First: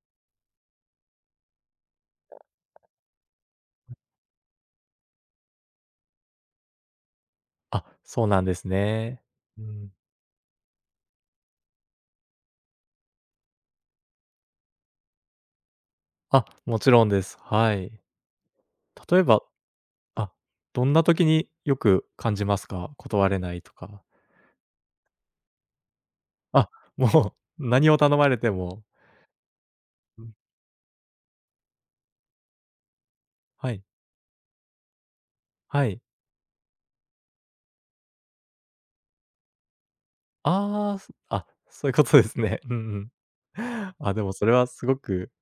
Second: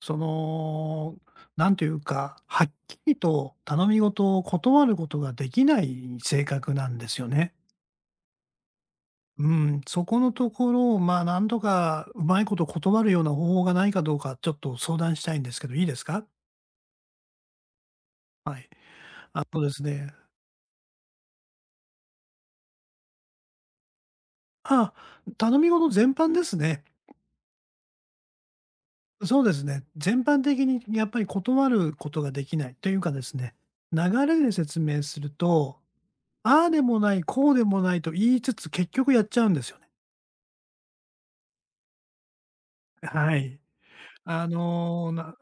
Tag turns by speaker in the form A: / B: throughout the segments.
A: その、なんというか、はっきりと頼み事を断ることができない性格なんですよね。
B: あ、そうなんですね。
A: う
B: う
A: ん、
B: ん。
A: そこのところを、まあ、なんとかうまいこと断るような方法がないかどうか、ちょっと相談したいんですけど、いいですか？
B: あ、もちろんです。はい。
A: はい。
B: 例えば、
A: あとですね、
B: あ、どんな時によく感じますか？断れないとか。
A: あ、頼み事全般です
B: あ、
A: ね。
B: もう何を頼まれても。
A: そうですね。全
B: うん。
A: 般的にやっぱり断ることができないというかですね、
B: はい、
A: 流れで説明すると、
B: はい。
A: ああでもない、こうでもないと言いつつ、結局やっちゃうんですよね。
B: ああ、そういうことですね。うんうん。
A: はい。
B: あ、でもそ
A: あ
B: れはすご
A: の、な
B: く
A: ん、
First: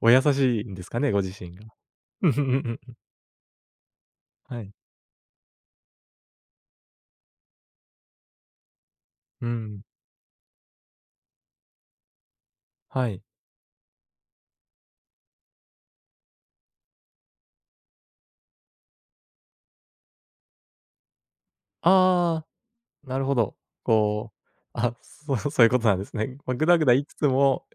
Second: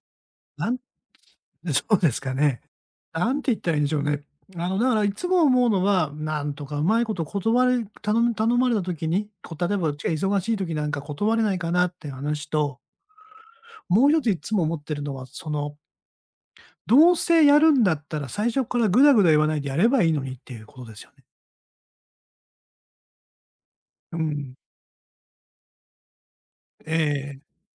B: お優しい
A: な
B: ん
A: ん
B: ですかね、ご自身が。
A: そうです
B: うん
A: か
B: うんう
A: ね。
B: んうん。
A: なんて言ったらいいんでしょうね。
B: は
A: あ
B: い。
A: の、だからいつも思うのは、なんとかうまいこと断れ頼む頼まれた時に、
B: う
A: こ例え
B: ん、
A: ばうちが忙しい時なんか断れないかなって話と、
B: はい。
A: もう一ついつも思ってるのは、どうせやるんだったら最初からぐだぐだ言わないでやればいいのにっていうことですよね。
B: ああ、なるほど。
A: う
B: こう、
A: ん。
B: あ、そう、 そういうことなんですね。ま、ぐだぐだ
A: え
B: 言いつつ
A: え。
B: も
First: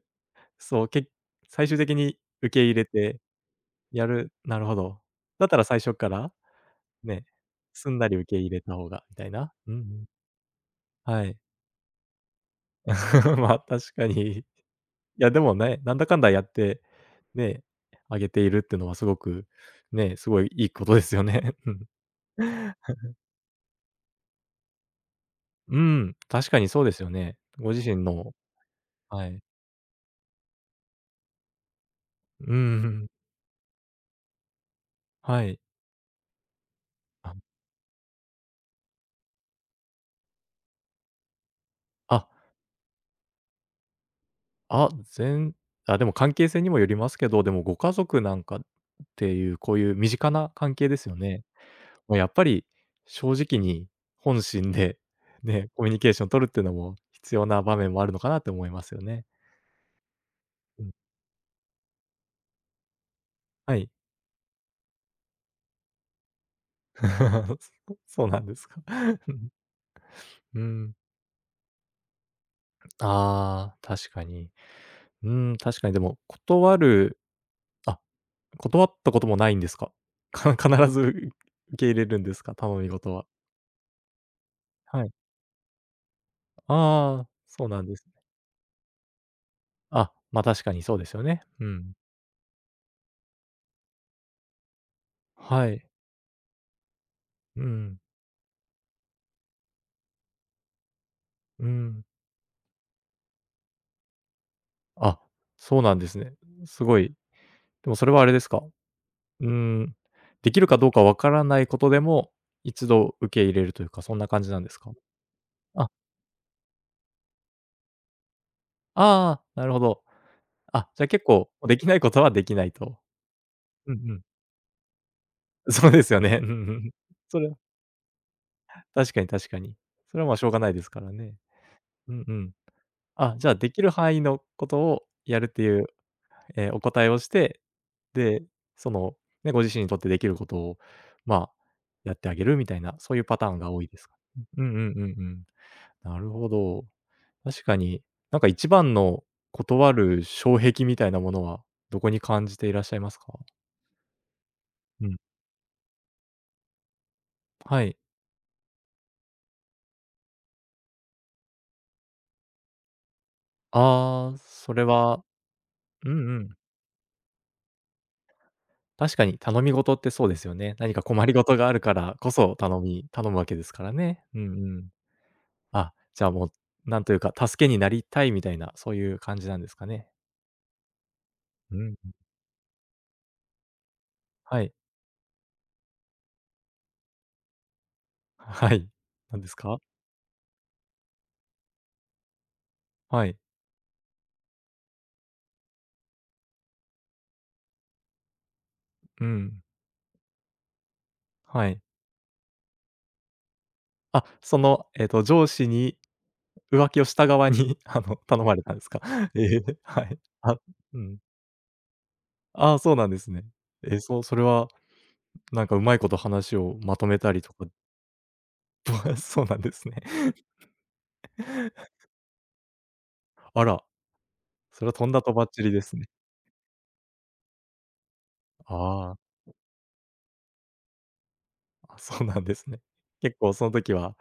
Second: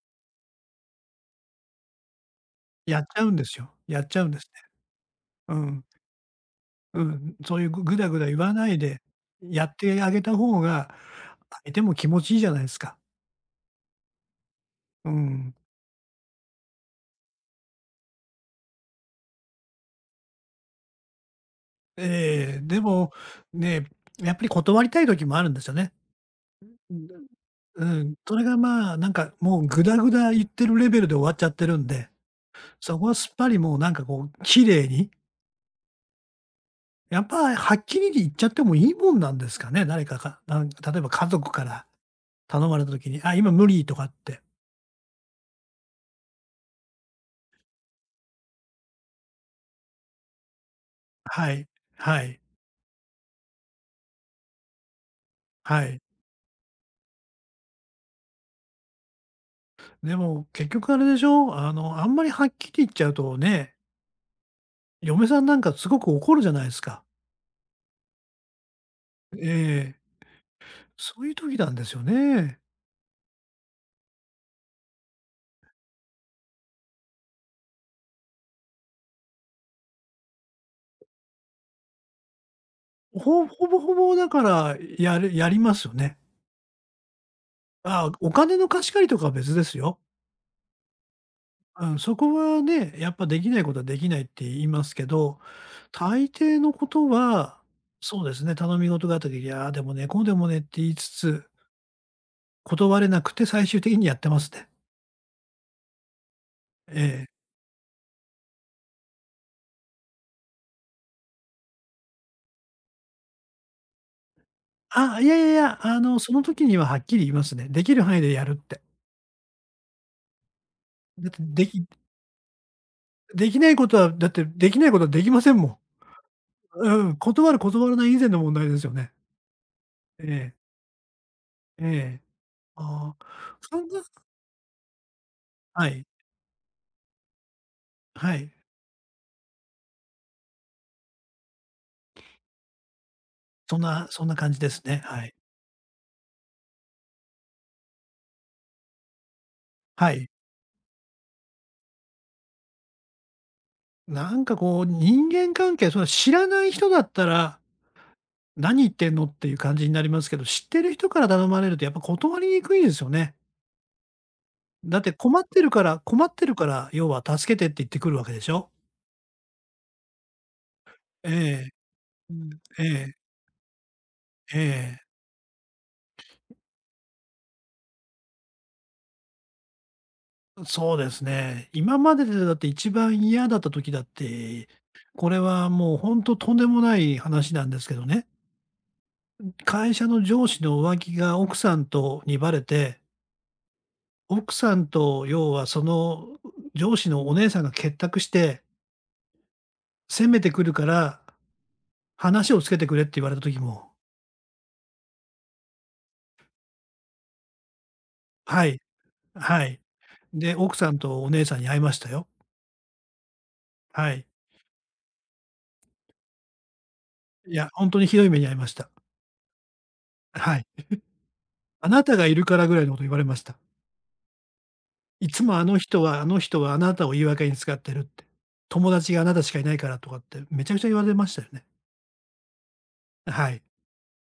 B: そう、け最終的に受け入れ
A: やっ
B: て
A: ちゃうんですよ。や
B: や
A: っちゃうん
B: る。
A: です
B: な
A: ね。
B: るほど。だっ
A: う
B: たら最
A: ん。
B: 初から、
A: う
B: ね、
A: ん、そういうぐ
B: す
A: ぐ
B: んな
A: だ
B: り
A: ぐだ
B: 受
A: 言
B: け入
A: わ
B: れ
A: な
B: た
A: い
B: 方
A: で、
B: がみたいな。
A: や
B: う
A: っ
B: んう
A: て
B: ん。
A: あげた方が、
B: はい。
A: 相手も気持ちいいじゃないですか。
B: まあ、確かに。い
A: う
B: や、で
A: ん。
B: もね、なんだかんだやって、ね、あげているってのはすごく、ね、すごいいいことですよね。うん。
A: ええ、でも、ね、やっぱり断りたい時もあるんですよ
B: う
A: ね。
B: ん、確かにそうで
A: う
B: す
A: ん、
B: よね。ご
A: う
B: 自身
A: ん、
B: の。
A: それがまあ、なん
B: は
A: か
B: い。
A: もうぐだぐだ言ってるレベルで終わっちゃってるんで、
B: うんうんう
A: そこ
B: ん。
A: はすっぱりもうなんかこう綺麗に、
B: はい。
A: やっ
B: あ、
A: ぱはっきり言っちゃってもいいもんなんですかね、誰かかなん例えば家族から
B: あ
A: 頼まれた時に、あ、今無理とかって。
B: あ、あ、でも関係性にもよりますけど、でもご家族なんかっていう、こういう身近な関係ですよね。
A: はい、
B: ま、
A: は
B: やっ
A: い、
B: ぱり正直に本心で、ね、
A: は
B: コミュニ
A: い。
B: ケーション取るっていうのも必要な場面もあるのかなって思いますよね。
A: でも、結
B: うん、
A: 局あれでしょ、あの、あんまりはっきり言っちゃうとね、
B: はい。
A: 嫁さんなんかすごく怒るじゃないですか。
B: そうなんですか。う
A: え
B: ん。
A: え、
B: うーん。
A: そういう時なんですよね。
B: ああ、確かに。うーん、確かにでも断るあ、断ったこともないんですか？必ず受け入れるんですか？頼み事は。
A: ほぼほぼだから、
B: はい。
A: やりますよね。
B: ああ、そうなんです
A: あ
B: ね。
A: お金の貸し借りとかは別ですよ。
B: あ、ま、確かにそうですよね。う
A: う
B: ん。
A: ん、そこはね、やっぱできないことはできないって言いますけど、
B: はい。
A: 大抵のことは、
B: うん、
A: そうですね、頼み事があった時、いや、でもね、こうでもねって言いつつ、
B: うん。
A: 断れなくて最終的にやってますね。
B: あ、そうなんですね。すご
A: え
B: い。
A: え。
B: でもそれはあれですか？うん、できるかどうかわからないことでも、一度受け入れるというか、そんな感じなんですか？
A: あ、いやいやいや、
B: あ、
A: あの、その時にははっきり言いますね。できる範囲でやるって。
B: ああ、なるほど。あ、じゃあ結
A: だって
B: 構、
A: で
B: で
A: き
B: きないことはできないと。うんうん。
A: だってできないことはできませんも
B: そうですよね。うんう
A: ん。
B: ん。
A: うん、
B: それ
A: 断
B: は
A: る断らない以前の問題ですよね。
B: 確かに確かに。それ
A: え
B: は、ま、しょう
A: え、
B: がないですからね。
A: え
B: う
A: え。
B: んうん。
A: ああ、
B: あ、じゃあで
A: そ
B: き
A: ん
B: る
A: な
B: 範囲のことをやるっていう、
A: はい、
B: ええ、お答えをして、
A: は
B: で、
A: い。
B: その、ね、ご自身にとってできることを、まあ、やってあげるみたいな、そういうパターンが
A: そん
B: 多いで
A: な
B: すか？
A: そんな感じ
B: う
A: で
B: ん、うんうん
A: す
B: う
A: ね。
B: ん
A: は
B: う
A: い。
B: ん、なるほど。確かに、なんか一番の断
A: は
B: る
A: い。
B: 障壁みたいなものは、どこに感じていらっしゃいますか？
A: なんかこう、
B: うん。
A: 人間関係、それは知らない人だったら、
B: はい。
A: 「何言ってんの？」っていう感じになりますけど、知ってる人から頼まれるとやっぱ断りにくいですよね。
B: ああ、それ
A: だって
B: は。うん
A: 困っ
B: う
A: てる
B: ん。
A: から、要は助けてって言ってくるわけでしょ？
B: 確かに頼み事ってそうですよね。何か困
A: え
B: りごとが
A: え
B: あるからこ
A: うん。
B: そ、
A: え。
B: 頼むわけですからね。うんう
A: ええ、え
B: ん。
A: え。
B: あ、じゃあもう、なんというか、助けになりたいみたいな、そういう感じなんですかね。
A: そうですね。
B: うん。
A: 今まででだって一番嫌だった時だっ
B: は
A: て、
B: い。
A: これはもうほんととんでもない話なんですけどね。
B: はい。なんですか？
A: 会社の上司の浮気が奥さんとにバレて、
B: はい。
A: 奥さんと要はその上司のお姉さんが結託して、
B: うん。
A: 責めてくるから
B: はい。
A: 話をつけてくれって言われた時も
B: あ、その、上司に浮気をした側に、あの、頼まれ
A: は
B: たんで
A: い、
B: すか？え
A: は
B: え、
A: い。
B: はい。
A: で、
B: あ、
A: 奥さ
B: う
A: ん
B: ん。
A: とお姉さんに会いましたよ。
B: ああ、そうなんですね。え、
A: は
B: そう
A: い。
B: それは、なんか、うまいこと話をまとめたりと
A: い
B: か。
A: や、ほんとにひどい目に遭いまし た。
B: そうなんですね。
A: は い。あなたがいるからぐらいのこと言われました。
B: あら、それはとんだ
A: い
B: と
A: つ
B: ばっ
A: も
B: ち
A: あ
B: り
A: の
B: です
A: 人
B: ね。
A: はあの人はあなたを言い訳に使ってるって。友達
B: ああ、
A: があなたしかいないからとかってめちゃくちゃ言われましたよね。
B: あ、そうなんですね。結
A: は
B: 構
A: い。
B: その時は、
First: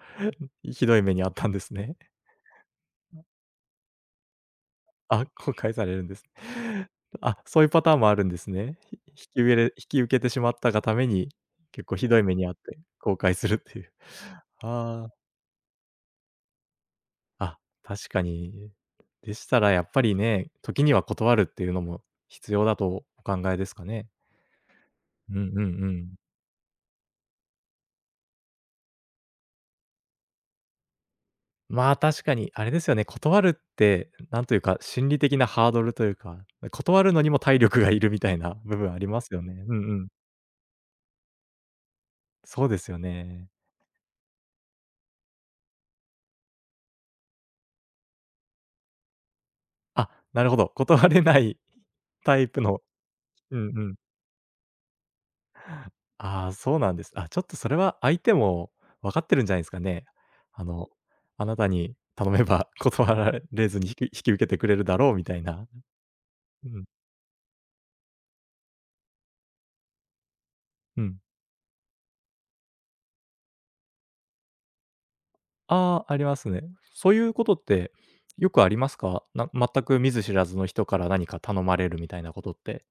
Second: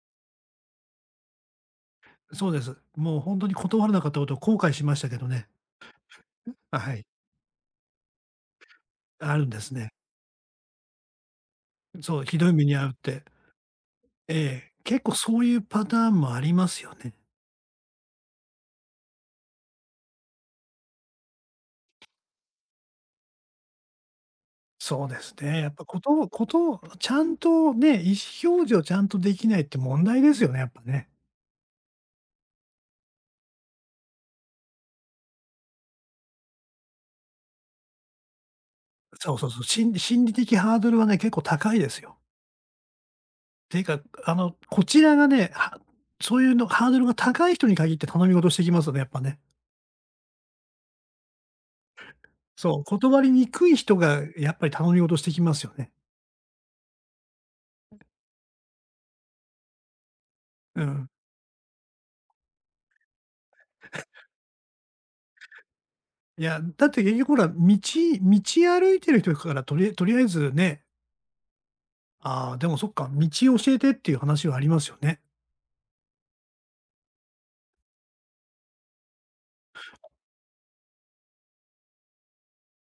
B: ひどい目に遭ったんですね。
A: そうです。もうほんとに断らなかったことを後悔しましたけど
B: あ、
A: ね。
B: 公開されるんです。
A: あ、はい。
B: あ、そういうパターンもあるんですね。ひ引
A: あ
B: き
A: るん
B: うえ
A: で
B: れ引
A: すね。
B: き受けてしまったがために、結構ひど
A: そ
B: い
A: う、
B: 目
A: ひ
B: に
A: どい
B: 遭っ
A: 目に
B: て
A: 遭うっ
B: 後
A: て。
B: 悔するっていう。
A: ええ、結
B: あ
A: 構そういうパターンもありますよね。
B: あ、あ、確かに。でしたらやっぱりね、時には断るっていうのも必要だとお考えですかね？
A: そうです
B: うんうん
A: ね。やっぱ
B: う
A: こと
B: ん。
A: をことをちゃんとね、意思表示をちゃんとできないって問題ですよね、やっぱね。
B: まあ、確かにあれですよね、断るって、なんというか、心理的なハードルというか、断るのにも体力がいるみたいな部分ありま
A: そ
B: す
A: う
B: よ
A: そうそう。
B: ね。うんうん。
A: 心理的ハードルはね、結構高いですよ。
B: そうですよね。
A: ていうか、あの、こちらがね、はそういうのハードルが高い人に限って頼み事してきますよね、やっぱね。
B: あ、なるほど。断れないタイプ
A: そ
B: の。
A: う、断りに
B: うん
A: くい
B: うん。
A: 人がやっぱり頼み事してきますよね。
B: ああ、そうなんです。あ、ちょっとそれは相手も分かってるんじゃないですかね。あ
A: う
B: の、
A: ん。
B: あなたに頼めば、 断られずに引き受けてくれるだろうみたいな。
A: いや、
B: うん、
A: だって結局ほら、道歩いてる人からとりあえずね、
B: うん。
A: ああ、でもそっか、道教えてっていう話はありますよね。
B: ああ、ありますね。そういうことってよくありますか？全く見ず知らずの人から何か頼まれるみたいなことって。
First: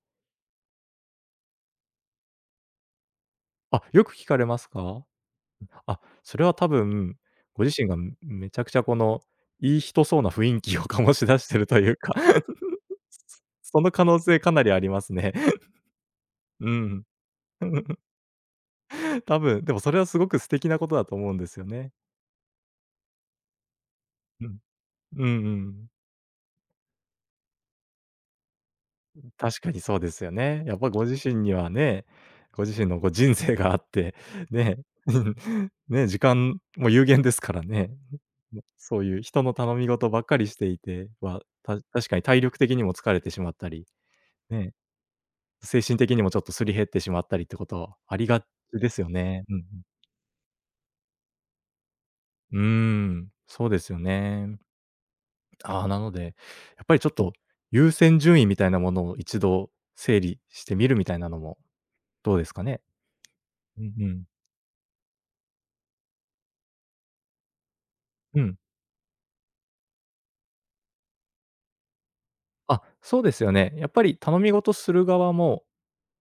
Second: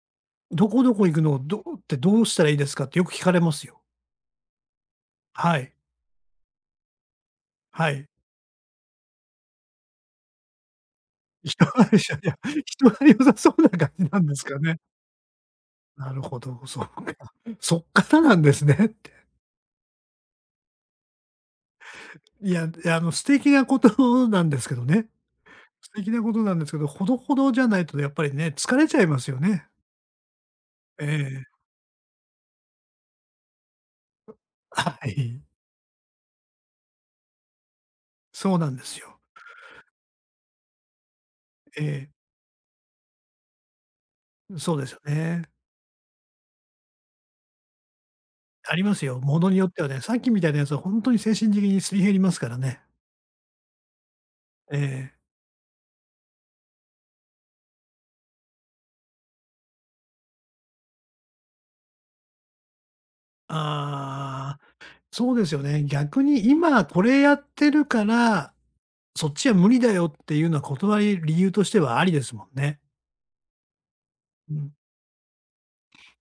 A: どこどこ行くの、どってどうしたらいいですかってよく聞かれますよ。
B: あ、よく聞かれますか？
A: はい、
B: あ、それは多分、ご自身
A: は
B: が
A: い。
B: めちゃくちゃこの、いい人そうな雰囲気を、 醸し出して
A: 人
B: ると
A: がい
B: いうか。
A: やいや、人が良さそうな
B: そ
A: 感
B: の可
A: じ
B: 能
A: なんで
B: 性
A: す
B: か
A: か
B: なりあ
A: ね。
B: りますね。
A: なるほど、
B: うん。
A: そっ からなんですね。
B: 多分、でもそれはすごく素敵なことだと思うんですよね。
A: いや、いや、あの、素敵なこと な
B: う
A: んで
B: ん。
A: すけどね。
B: うんうん。
A: 素敵なことなんですけど、ほどほどじゃないとやっぱりね、疲れちゃいますよ
B: 確
A: ね。
B: かにそうですよね。やっぱご
A: え
B: 自身
A: え。
B: にはね、ご自身のこう人生があって、ね、
A: はい。
B: ね、時間も有限ですからね。
A: そうなんです
B: そう
A: よ。
B: いう人の頼み事ばっかりしていては、
A: え
B: 確かに体力的にも疲れてしまったり
A: え、
B: ね、
A: そうですよね。
B: 精神的にもちょっとすり減ってしまったりってことありがち
A: あり
B: で
A: ま
B: す
A: す
B: よ
A: よ。も
B: ね。
A: の
B: うん
A: に
B: うん。
A: よってはね、さっきみたいなやつはほんとに精神的にすり減りますか
B: う
A: ら
B: ー
A: ね。
B: ん、そうですよね。
A: ええ。
B: ああ、なので、やっぱりちょっと優先順位みたいなものを一度整理してみるみたいなのもどうですかね？うんうん。
A: ああ、そうですよね。逆に今これやってるか
B: う
A: ら、
B: ん。
A: そっちは無理だよっていうのは断り理由としてはありですもんね。
B: あ、そうですよね。やっぱり頼み
A: うん。
B: 事する側も、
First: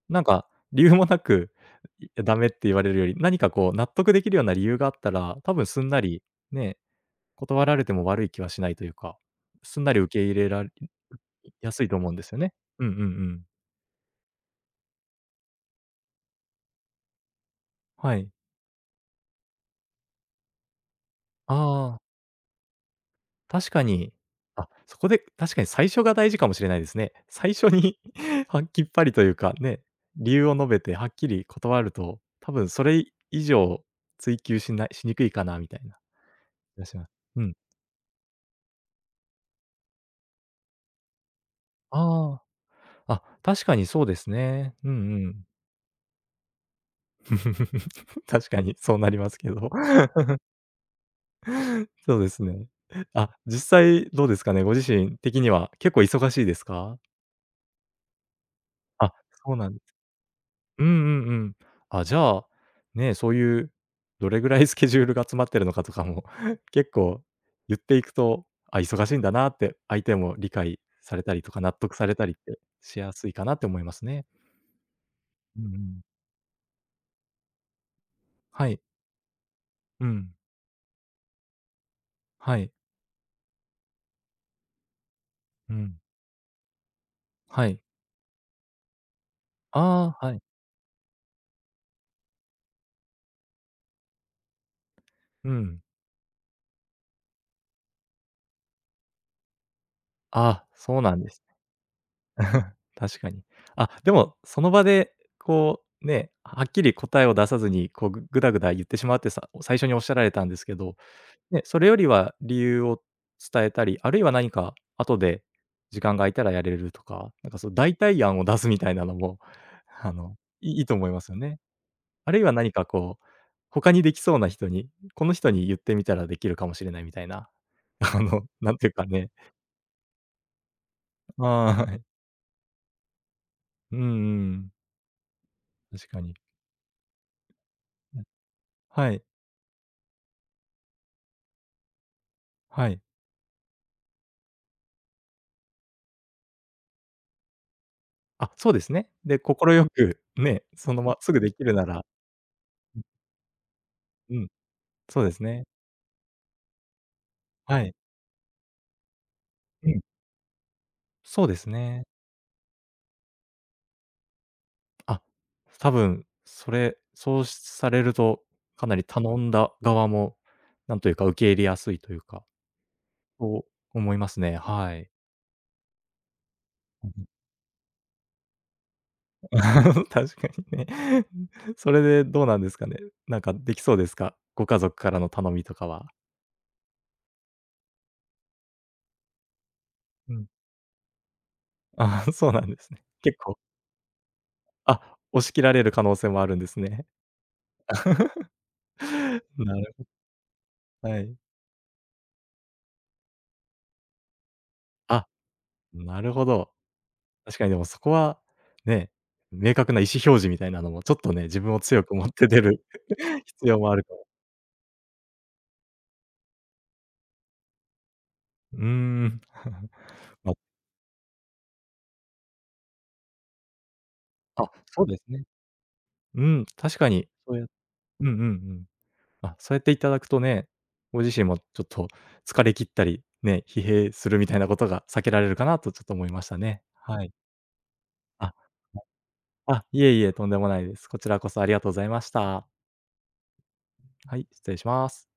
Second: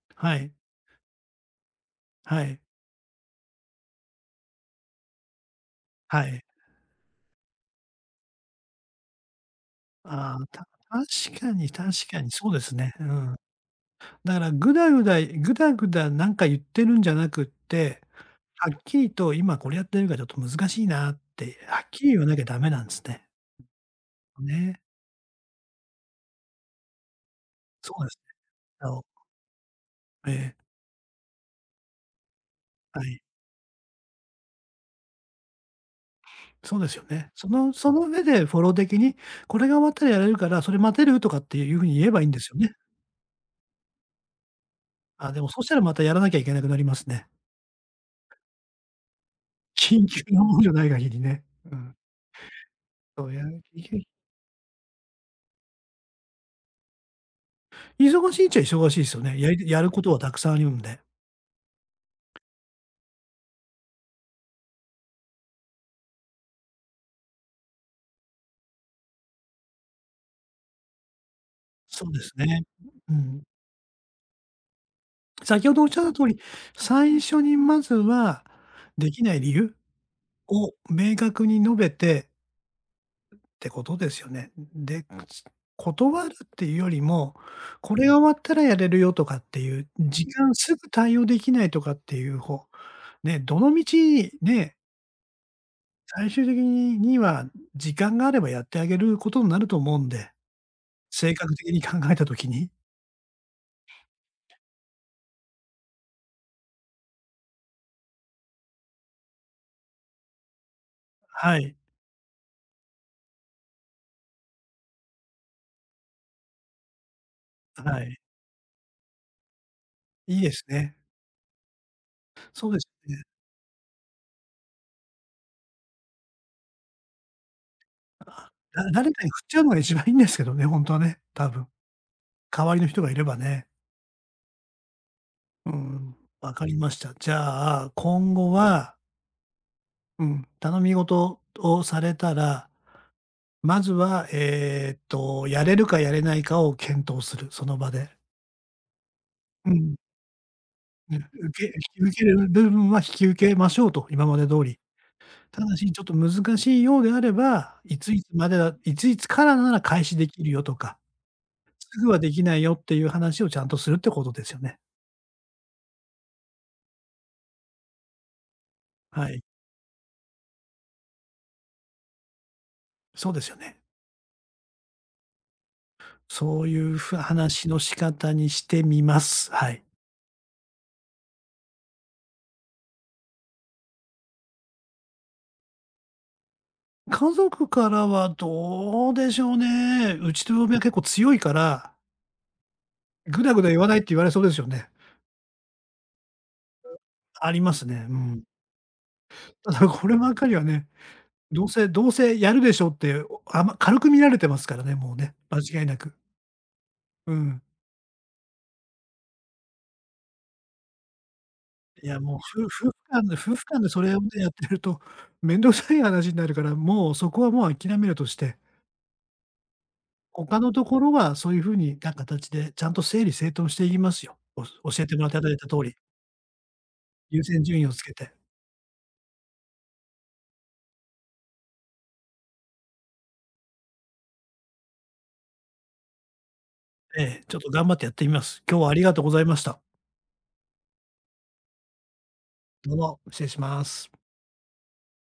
B: なん
A: は
B: か
A: い。
B: 理由もなく、ダ
A: は
B: メって
A: い。
B: 言われるより、何かこう納得できるような理由があったら、多分すんなり
A: はい。
B: ね、断られても悪い気はしないというか、すんなり受け入
A: ああ、
B: れら
A: た確かに
B: 安い
A: 確
B: と思うん
A: か
B: で
A: に、
B: すよ
A: そう
B: ね。
A: です
B: うんう
A: ね。
B: ん
A: う
B: う
A: ん。
B: ん。
A: だからぐだぐだなんか言ってるんじゃなくって、
B: はい。
A: はっきりと今これやってるからちょっと難しいなって、はっ
B: ああ、
A: きり言わなきゃダメなんですね。
B: 確かに。あ、
A: ね。
B: そこで確かに最初が大事かもしれないですね。最初
A: そ
B: に、
A: うです ね。
B: はっきっ
A: あ
B: ぱ
A: の
B: りというか、ね、
A: え
B: 理由
A: え、
B: を述べてはっきり断ると、多分そ
A: は
B: れ
A: い。
B: 以上追求しないしにくいかなみたいな
A: そ
B: 気
A: う
B: が
A: で
B: し
A: すよ
B: ます。
A: ね。
B: う
A: そ
B: ん。
A: のその上でフォロー的に、これが終わったらやれるから、それ待てる？とかっていう風に言えばいいんで
B: あ
A: すよね。
B: あ、あ、確かにそうですね。うんう
A: あ、で
B: ん。
A: もそしたらまたやらなきゃいけなくなりますね。
B: 確かにそうなりますけど。
A: 緊 急なものじゃない限りね。うん。
B: そうですね。
A: そ
B: あ、
A: うや緊
B: 実
A: 急
B: 際どうですかね、ご自身的には結構忙しいですか？
A: 忙しいっちゃ忙しいで
B: あ、
A: すよね。
B: そうなん
A: やることはたくさんあるん
B: うんう
A: で。
B: んうん。あ、じゃあ、ね、そういう、どれぐらいスケジュールが詰まってるのかとかも、 結構言っていくと、あ、忙しいんだなって、相手も理解されたりとか、納得さ
A: そう
B: れ
A: で
B: た
A: す
B: りって
A: ね。
B: しや
A: う
B: すい
A: ん。
B: かなって思いますね。うん
A: 先
B: う
A: ほどおっしゃ
B: ん。
A: った通り、最初にまずは、
B: はい。
A: できない理由
B: うん。
A: を明確に述べて
B: はい。
A: ってことですよね。で、
B: うん。
A: 断るっていうよりも、
B: はい。
A: これが終わったらやれるよとかっていう、
B: あ
A: 時
B: あ、はい。
A: 間すぐ対応できないとかっていう方、ね、どの道ね、
B: うん。
A: 最終的には時間があればやってあげることになると思うんで、
B: あ、そうなんで
A: 性
B: す。
A: 格的に考えたときに。
B: 確かに。あ、でも、その場で、こう、ね、はっきり答えを出さずに、こう、ぐだぐだ言ってしまうって、最初におっしゃられたんですけど、
A: は
B: ね、
A: い。
B: それよりは理由を伝えたり、あるいは何か後で時間が空いたらやれるとか、なんかそう代
A: はい。
B: 替案を出すみたいなのも、あの、
A: いいです
B: いいいと
A: ね。
B: 思いますよね。あるいは
A: そ
B: 何
A: うで
B: か
A: す
B: こ
A: ね。
B: う、他にできそうな人に、この人に言ってみたらできるかもしれないみたいな、あの、
A: あ
B: なん
A: あ、
B: ていうか
A: 誰か
B: ね。
A: に振っちゃうのが一番いいんですけどね、ほんとはね、多分。
B: はい。
A: 代わりの人がいればね。
B: うんうん。
A: う
B: 確
A: ん、
B: かに。
A: 分かりました。じゃあ、今後は、
B: はい、
A: うん、頼み事をされたら、
B: はい。
A: まずは、えっと、やれるかやれないかを検討する、その場で。
B: あ、そうですね。で、快
A: うん。
B: くね、そのまま
A: ね、
B: すぐで
A: 受
B: き
A: け
B: るなら。
A: 引き受ける部分は引き受けましょうと、今ま
B: う
A: で
B: ん、
A: 通り。
B: そうです
A: た
B: ね。
A: だし、ちょっと難しいようであれば、
B: はい。
A: いついつまでだいついつからなら
B: うん、
A: 開始できるよとか
B: そうです
A: す
B: ね。
A: ぐはできないよっていう話をちゃんとするってことですよね。
B: あ、多分、それ、そうされると、かなり
A: は
B: 頼
A: い。
B: んだ側も、なんというか受け入れやすいというか、
A: そうですよ
B: そう
A: ね。
B: 思いますね。はい。
A: そういう
B: うん、
A: ふ話の仕方にしてみます。はい。
B: 確かにね。それでどうなんですかね。なんかできそうですか？ご家族からの頼みとかは。
A: 家族からはどうでしょうね。う
B: うん。
A: ちの嫁は結構強いから、
B: ああ、そうなんですね。結
A: ぐだ
B: 構、
A: ぐだ言わないって言われそうですよね。
B: あ、押し切られる可能性もあるんですね。
A: ありますね。うん。た
B: な
A: だ
B: る。
A: こればっかりはね、
B: はい。
A: どうせやるでしょって、あま軽く見られてますからね、もう
B: あ、
A: ね、間違いなく。
B: なるほど。
A: う
B: 確
A: ん。
B: かにでもそこは、ね、明確な意思表示みたいなのもちょっとね、自分を強
A: い
B: く
A: や、
B: 持っ
A: もう、
B: て出る、
A: 夫婦
B: 必要
A: 間で
B: もあ
A: そ
B: るか
A: れ
B: ら。
A: をね、やってると、面倒くさい話になるから、もうそこはもう諦めるとして、
B: うーん。ま、
A: 他のところはそういう風な形でちゃんと整理整頓していきますよ。
B: あ、
A: 教
B: そ
A: え
B: う
A: て
B: で
A: も
B: す
A: らってい
B: ね。
A: ただいた通り、
B: うん、確かに、
A: 優
B: そう
A: 先
B: や
A: 順位をつけ
B: うんう
A: て、
B: んうん。あ、そうやっていただくとね、ご自身もちょっと疲れ切ったり、ね、疲弊するみたいなことが避けられるかなとちょっと思いましたね。は
A: え
B: い。
A: え、ちょっと頑張ってやってみま
B: あ、
A: す。今日はありがとうございました。
B: あ、いえいえ、とんでもないです。こちらこそありがとうございました。
A: どうも、失礼します。
B: はい、失礼します。